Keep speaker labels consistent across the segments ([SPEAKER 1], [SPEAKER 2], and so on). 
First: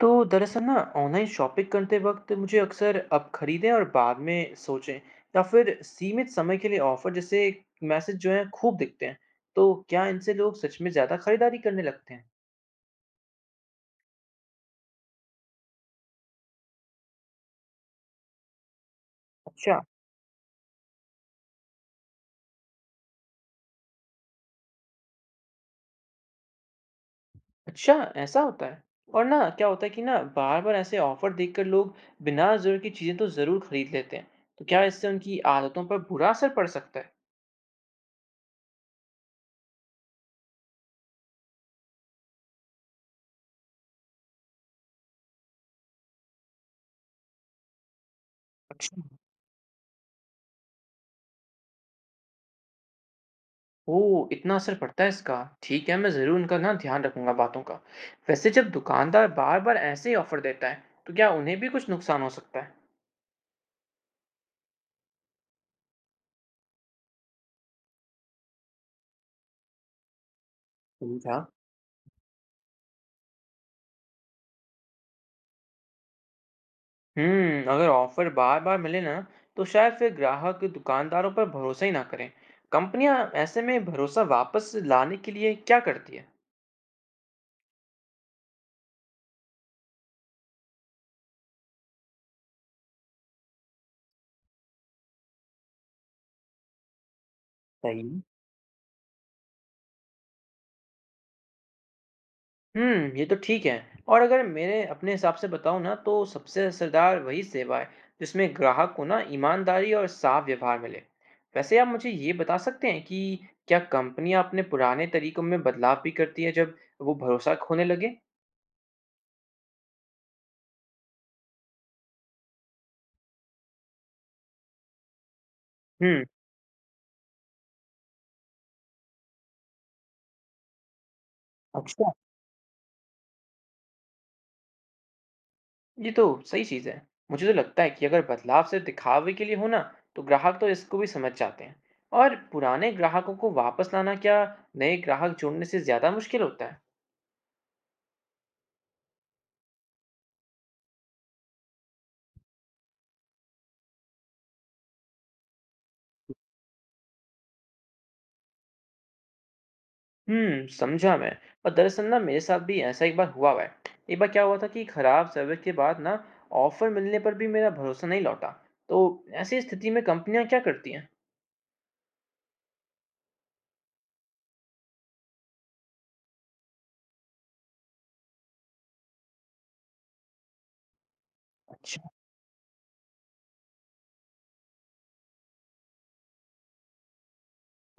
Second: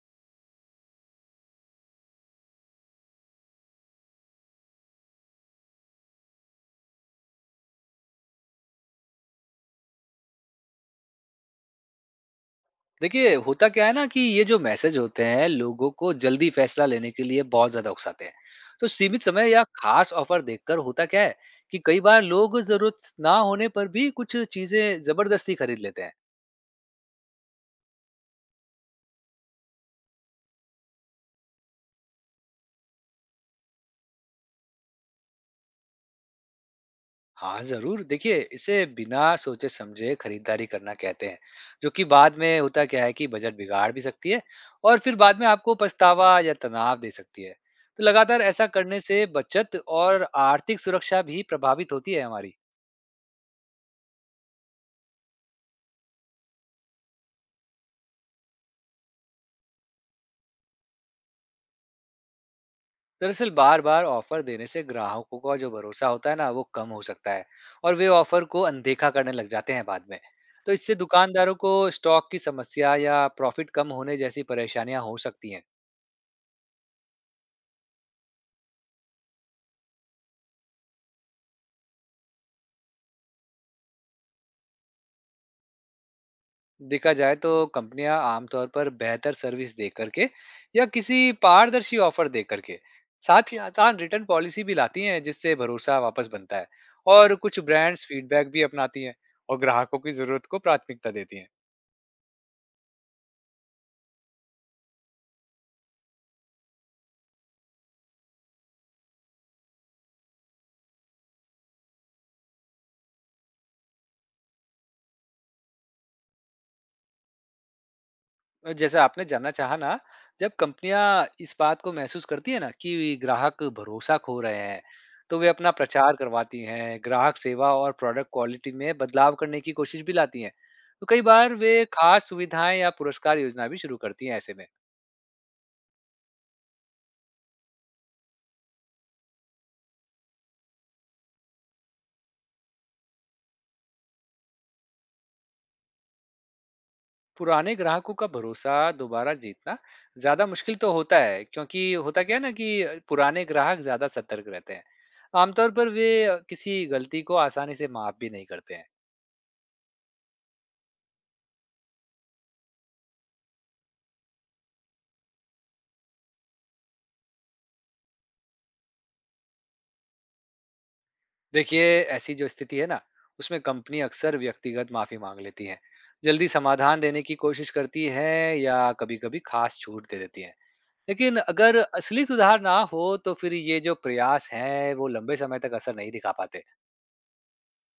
[SPEAKER 1] तो दरअसल ना ऑनलाइन शॉपिंग करते वक्त मुझे अक्सर अब खरीदें और बाद में सोचें या फिर सीमित समय के लिए ऑफर जैसे मैसेज जो है खूब दिखते हैं। तो क्या इनसे लोग सच में ज़्यादा खरीदारी करने लगते हैं?
[SPEAKER 2] देखिए, होता क्या है ना कि ये जो मैसेज होते हैं, लोगों को जल्दी फैसला लेने के लिए बहुत ज्यादा उकसाते हैं। तो सीमित समय या
[SPEAKER 1] अच्छा।
[SPEAKER 2] खास ऑफर देखकर होता क्या है कि कई बार लोग जरूरत ना होने पर भी कुछ चीजें जबरदस्ती खरीद लेते हैं।
[SPEAKER 1] अच्छा, ऐसा होता है। और ना क्या होता है कि ना बार बार ऐसे ऑफर देखकर लोग बिना ज़रूरत की चीज़ें तो ज़रूर खरीद लेते हैं। तो क्या इससे उनकी आदतों पर बुरा असर पड़ सकता है?
[SPEAKER 2] हाँ जरूर, देखिए, इसे बिना सोचे समझे खरीदारी करना कहते हैं, जो कि बाद में होता क्या है कि बजट बिगाड़ भी सकती है और फिर बाद में आपको पछतावा या तनाव दे सकती है। तो लगातार ऐसा करने
[SPEAKER 1] अच्छा।
[SPEAKER 2] से बचत और आर्थिक सुरक्षा भी प्रभावित होती है हमारी।
[SPEAKER 1] ओह! इतना असर पड़ता है इसका। ठीक है, मैं ज़रूर इनका ना ध्यान रखूँगा बातों का। वैसे जब दुकानदार बार-बार ऐसे ही ऑफ़र देता है, तो क्या उन्हें भी कुछ नुकसान हो सकता है?
[SPEAKER 2] दरअसल बार बार ऑफर देने से ग्राहकों का जो भरोसा होता है ना, वो कम हो सकता है और वे ऑफर को अनदेखा करने लग जाते हैं बाद में। तो इससे
[SPEAKER 1] समझा।
[SPEAKER 2] दुकानदारों को स्टॉक की समस्या या प्रॉफिट कम होने जैसी परेशानियां हो सकती हैं।
[SPEAKER 1] अगर ऑफ़र बार-बार मिले ना, तो शायद फिर ग्राहक दुकानदारों पर भरोसा ही ना करें। कंपनियाँ ऐसे में भरोसा वापस लाने के लिए क्या करती है?
[SPEAKER 2] देखा जाए तो कंपनियां आमतौर पर बेहतर सर्विस दे करके या किसी पारदर्शी ऑफर दे करके, साथ ही आसान रिटर्न पॉलिसी भी लाती हैं, जिससे भरोसा वापस बनता है। और कुछ ब्रांड्स
[SPEAKER 1] सही।
[SPEAKER 2] फीडबैक भी अपनाती हैं और ग्राहकों की जरूरत को प्राथमिकता देती हैं।
[SPEAKER 1] हुँ, ये तो ठीक है। और अगर मेरे अपने हिसाब से बताऊँ ना तो सबसे असरदार वही सेवा है जिसमें ग्राहक को ना ईमानदारी और साफ व्यवहार मिले। वैसे आप मुझे ये बता सकते हैं कि क्या कंपनियाँ अपने पुराने तरीकों में बदलाव भी करती है जब वो भरोसा खोने लगे?
[SPEAKER 2] और जैसा आपने जानना चाहा ना, जब कंपनियां इस बात को महसूस करती है ना कि ग्राहक भरोसा खो रहे हैं, तो वे अपना प्रचार
[SPEAKER 1] हुँ,
[SPEAKER 2] करवाती हैं, ग्राहक सेवा और प्रोडक्ट क्वालिटी में बदलाव करने की कोशिश भी लाती हैं। तो कई बार वे
[SPEAKER 1] अच्छा।
[SPEAKER 2] खास सुविधाएं या पुरस्कार योजना भी शुरू करती हैं ऐसे में।
[SPEAKER 1] ये तो सही चीज़ है। मुझे तो लगता है कि अगर बदलाव सिर्फ दिखावे के लिए हो ना तो ग्राहक तो इसको भी समझ जाते हैं। और पुराने ग्राहकों को वापस लाना क्या नए ग्राहक जोड़ने से ज़्यादा मुश्किल होता है?
[SPEAKER 2] पुराने ग्राहकों का भरोसा दोबारा जीतना ज्यादा मुश्किल तो होता है, क्योंकि होता क्या है ना कि पुराने ग्राहक ज्यादा सतर्क रहते हैं। आमतौर पर वे किसी गलती को आसानी से माफ भी नहीं करते हैं।
[SPEAKER 1] हम्म, समझा मैं। और दरअसल ना मेरे साथ भी ऐसा एक बार हुआ हुआ है। एक बार क्या हुआ था कि खराब सर्विस के बाद ना ऑफर मिलने पर भी मेरा भरोसा नहीं लौटा। तो ऐसी स्थिति में कंपनियां क्या करती हैं?
[SPEAKER 2] देखिए, ऐसी जो स्थिति है ना, उसमें कंपनी अक्सर व्यक्तिगत माफी मांग लेती है, जल्दी समाधान देने की कोशिश करती है या कभी-कभी खास छूट दे देती है। लेकिन अगर
[SPEAKER 1] अच्छा।
[SPEAKER 2] असली सुधार ना हो तो फिर ये जो प्रयास हैं, वो लंबे समय तक असर नहीं दिखा पाते।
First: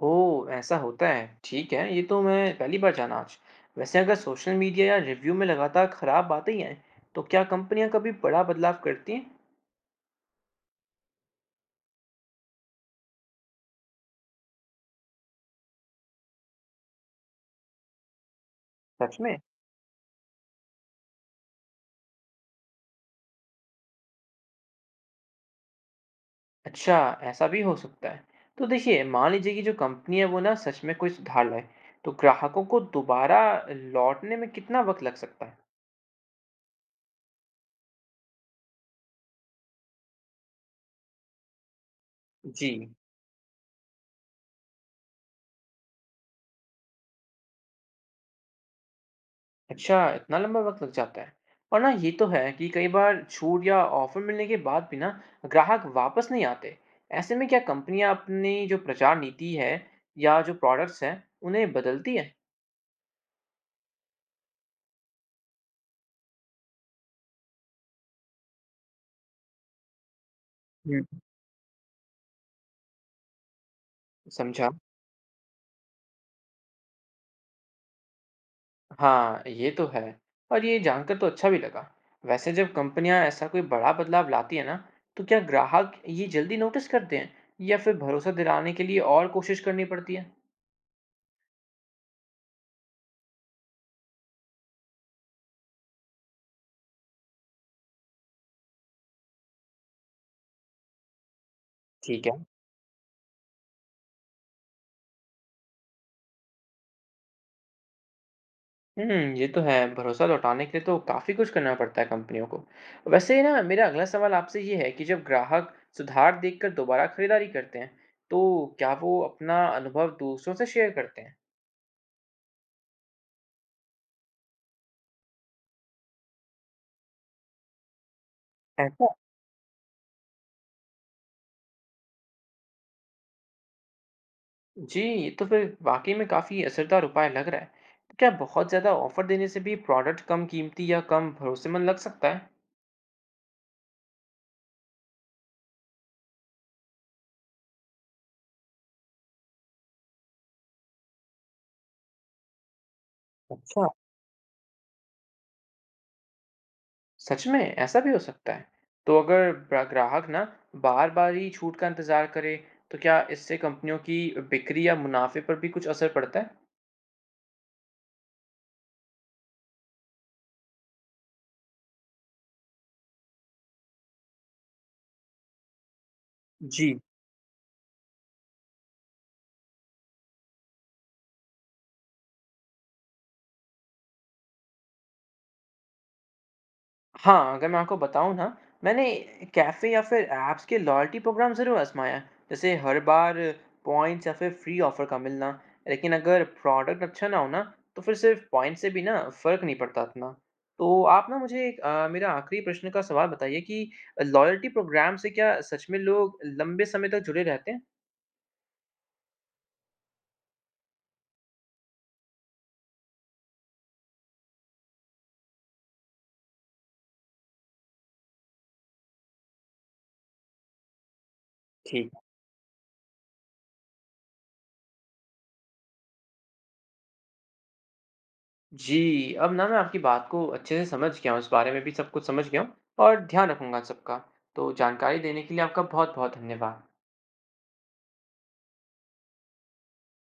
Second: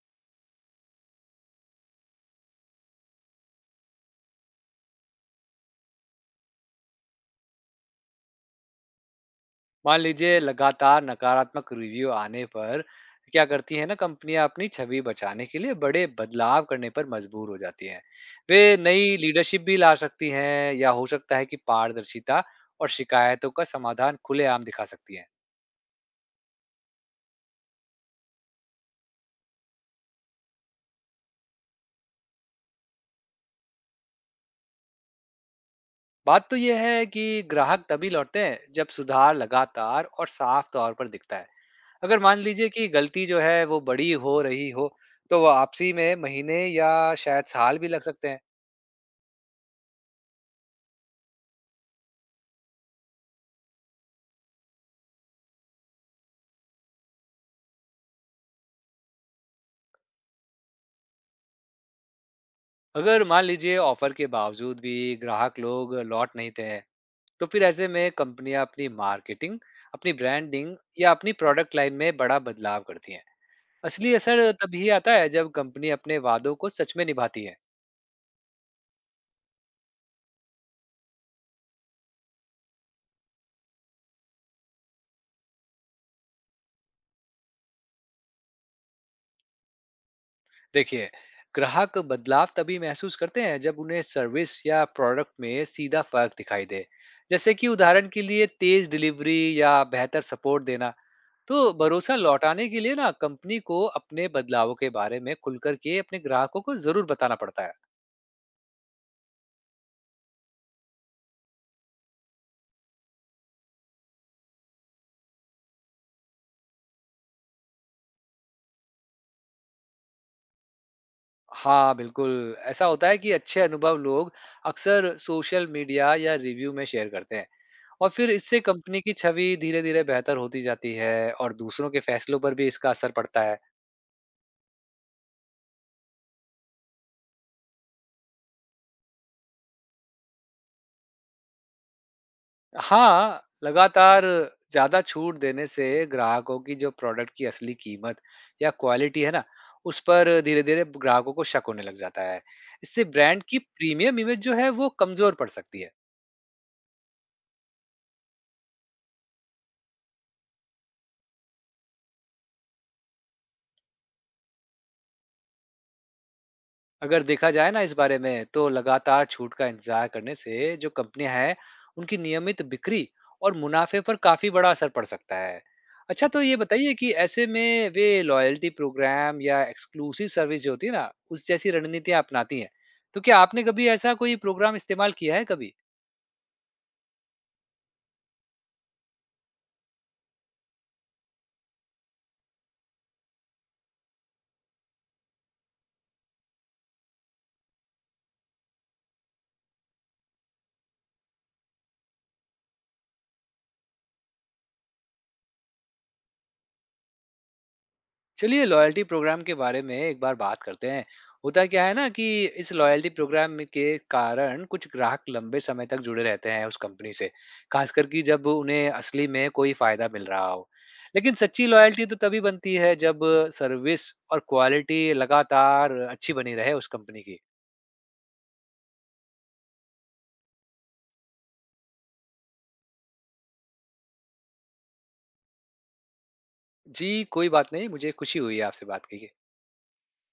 [SPEAKER 1] ओह, ऐसा होता है। ठीक है, ये तो मैं पहली बार जाना आज। वैसे अगर सोशल मीडिया या रिव्यू में लगातार खराब बातें ही हैं तो क्या कंपनियां कभी बड़ा बदलाव करती हैं?
[SPEAKER 2] मान लीजिए, लगातार नकारात्मक रिव्यू आने पर क्या करती है ना कंपनियां, अपनी छवि बचाने के लिए बड़े बदलाव करने पर मजबूर हो जाती हैं। वे नई
[SPEAKER 1] सच में?
[SPEAKER 2] लीडरशिप भी ला सकती हैं या हो सकता है कि पारदर्शिता और शिकायतों का समाधान खुलेआम दिखा सकती हैं।
[SPEAKER 1] अच्छा, ऐसा भी हो सकता है। तो देखिए मान लीजिए कि जो कंपनी है वो ना सच में कोई सुधार लाए, तो ग्राहकों को दोबारा लौटने में कितना वक्त लग सकता है?
[SPEAKER 2] बात तो यह है कि ग्राहक तभी लौटते हैं जब सुधार लगातार और साफ तौर पर दिखता है। अगर मान
[SPEAKER 1] जी।
[SPEAKER 2] लीजिए कि गलती जो है वो बड़ी हो रही हो, तो वो आपसी में महीने या शायद साल भी लग सकते हैं।
[SPEAKER 1] अच्छा, इतना लंबा वक्त लग जाता है। और ना ये तो है कि कई बार छूट या ऑफर मिलने के बाद भी ना ग्राहक वापस नहीं आते। ऐसे में क्या कंपनियां अपनी जो प्रचार नीति है या जो प्रोडक्ट्स हैं उन्हें बदलती है?
[SPEAKER 2] अगर मान लीजिए ऑफर के बावजूद भी ग्राहक लोग लौट नहीं थे, तो फिर ऐसे में कंपनियां अपनी मार्केटिंग, अपनी ब्रांडिंग
[SPEAKER 1] हम्म।
[SPEAKER 2] या अपनी प्रोडक्ट लाइन में बड़ा बदलाव करती हैं। असली असर
[SPEAKER 1] समझा।
[SPEAKER 2] तभी आता है जब कंपनी अपने वादों को सच में निभाती है।
[SPEAKER 1] हाँ, ये तो है। और ये जानकर तो अच्छा भी लगा। वैसे जब कंपनियां ऐसा कोई बड़ा बदलाव लाती है ना, तो क्या ग्राहक ये जल्दी नोटिस करते हैं या फिर भरोसा दिलाने के लिए और कोशिश करनी पड़ती है?
[SPEAKER 2] देखिए, ग्राहक बदलाव तभी महसूस करते हैं जब उन्हें सर्विस या प्रोडक्ट में सीधा फर्क दिखाई दे, जैसे कि उदाहरण के लिए तेज डिलीवरी या बेहतर सपोर्ट देना। तो भरोसा
[SPEAKER 1] ठीक है।
[SPEAKER 2] लौटाने के लिए ना कंपनी को अपने बदलावों के बारे में खुलकर के अपने ग्राहकों को जरूर बताना पड़ता है।
[SPEAKER 1] ये तो है। भरोसा लौटाने के लिए तो काफी कुछ करना पड़ता है कंपनियों को। वैसे ना मेरा अगला सवाल आपसे ये है कि जब ग्राहक सुधार देखकर दोबारा खरीदारी करते हैं, तो क्या वो अपना अनुभव दूसरों से शेयर करते हैं?
[SPEAKER 2] हाँ बिल्कुल, ऐसा होता है कि अच्छे अनुभव लोग अक्सर सोशल मीडिया या रिव्यू में शेयर करते हैं। और फिर इससे कंपनी
[SPEAKER 1] ऐसा?
[SPEAKER 2] की छवि धीरे धीरे बेहतर होती जाती है और दूसरों के फैसलों पर भी इसका असर पड़ता है।
[SPEAKER 1] जी, ये तो फिर वाक़ई में काफ़ी असरदार उपाय लग रहा है। तो क्या बहुत ज़्यादा ऑफ़र देने से भी प्रोडक्ट कम कीमती या कम भरोसेमंद लग सकता है?
[SPEAKER 2] हाँ, लगातार ज़्यादा छूट देने से ग्राहकों की जो प्रोडक्ट की असली कीमत या क्वालिटी है ना, उस पर धीरे-धीरे ग्राहकों को शक होने लग जाता है। इससे ब्रांड की
[SPEAKER 1] अच्छा,
[SPEAKER 2] प्रीमियम इमेज जो है वो कमज़ोर पड़ सकती है।
[SPEAKER 1] सच में ऐसा भी हो सकता है। तो अगर ग्राहक ना बार-बार ही छूट का इंतज़ार करे, तो क्या इससे कंपनियों की बिक्री या मुनाफ़े पर भी कुछ असर पड़ता है?
[SPEAKER 2] अगर देखा जाए ना इस बारे में, तो लगातार छूट का इंतजार करने से जो कंपनियां हैं, उनकी नियमित बिक्री और मुनाफे पर काफी बड़ा असर पड़ सकता है। अच्छा, तो ये
[SPEAKER 1] जी।
[SPEAKER 2] बताइए कि ऐसे में वे लॉयल्टी प्रोग्राम या एक्सक्लूसिव सर्विस जो होती है ना, उस जैसी रणनीतियां अपनाती हैं। तो क्या आपने कभी ऐसा कोई प्रोग्राम इस्तेमाल किया है कभी?
[SPEAKER 1] हाँ, अगर मैं आपको बताऊँ ना, मैंने कैफ़े या फिर ऐप्स के लॉयल्टी प्रोग्राम ज़रूर आज़माया है। जैसे हर बार पॉइंट्स या फिर फ्री ऑफ़र का मिलना। लेकिन अगर प्रोडक्ट अच्छा ना हो ना, तो फिर सिर्फ़ पॉइंट्स से भी ना फ़र्क नहीं पड़ता इतना। तो आप ना मुझे एक मेरा आखिरी प्रश्न का सवाल बताइए कि लॉयल्टी प्रोग्राम से क्या सच में लोग लंबे समय तक जुड़े रहते हैं?
[SPEAKER 2] चलिए लॉयल्टी प्रोग्राम के बारे में एक बार बात करते हैं। होता क्या है ना कि इस के कारण कुछ ग्राहक लंबे समय तक जुड़े रहते हैं उस कंपनी से, खासकर कि जब उन्हें असली में कोई फायदा मिल रहा हो। लेकिन सच्ची लॉयल्टी
[SPEAKER 1] ठीक
[SPEAKER 2] तो
[SPEAKER 1] है।
[SPEAKER 2] तभी बनती है जब सर्विस और क्वालिटी लगातार अच्छी बनी रहे उस कंपनी की।
[SPEAKER 1] जी, अब ना मैं आपकी बात को अच्छे से समझ गया हूँ। इस बारे में भी सब कुछ समझ गया हूँ और ध्यान रखूँगा सबका। तो जानकारी देने के लिए आपका बहुत-बहुत धन्यवाद।
[SPEAKER 2] जी कोई बात नहीं, मुझे खुशी हुई आपसे बात की।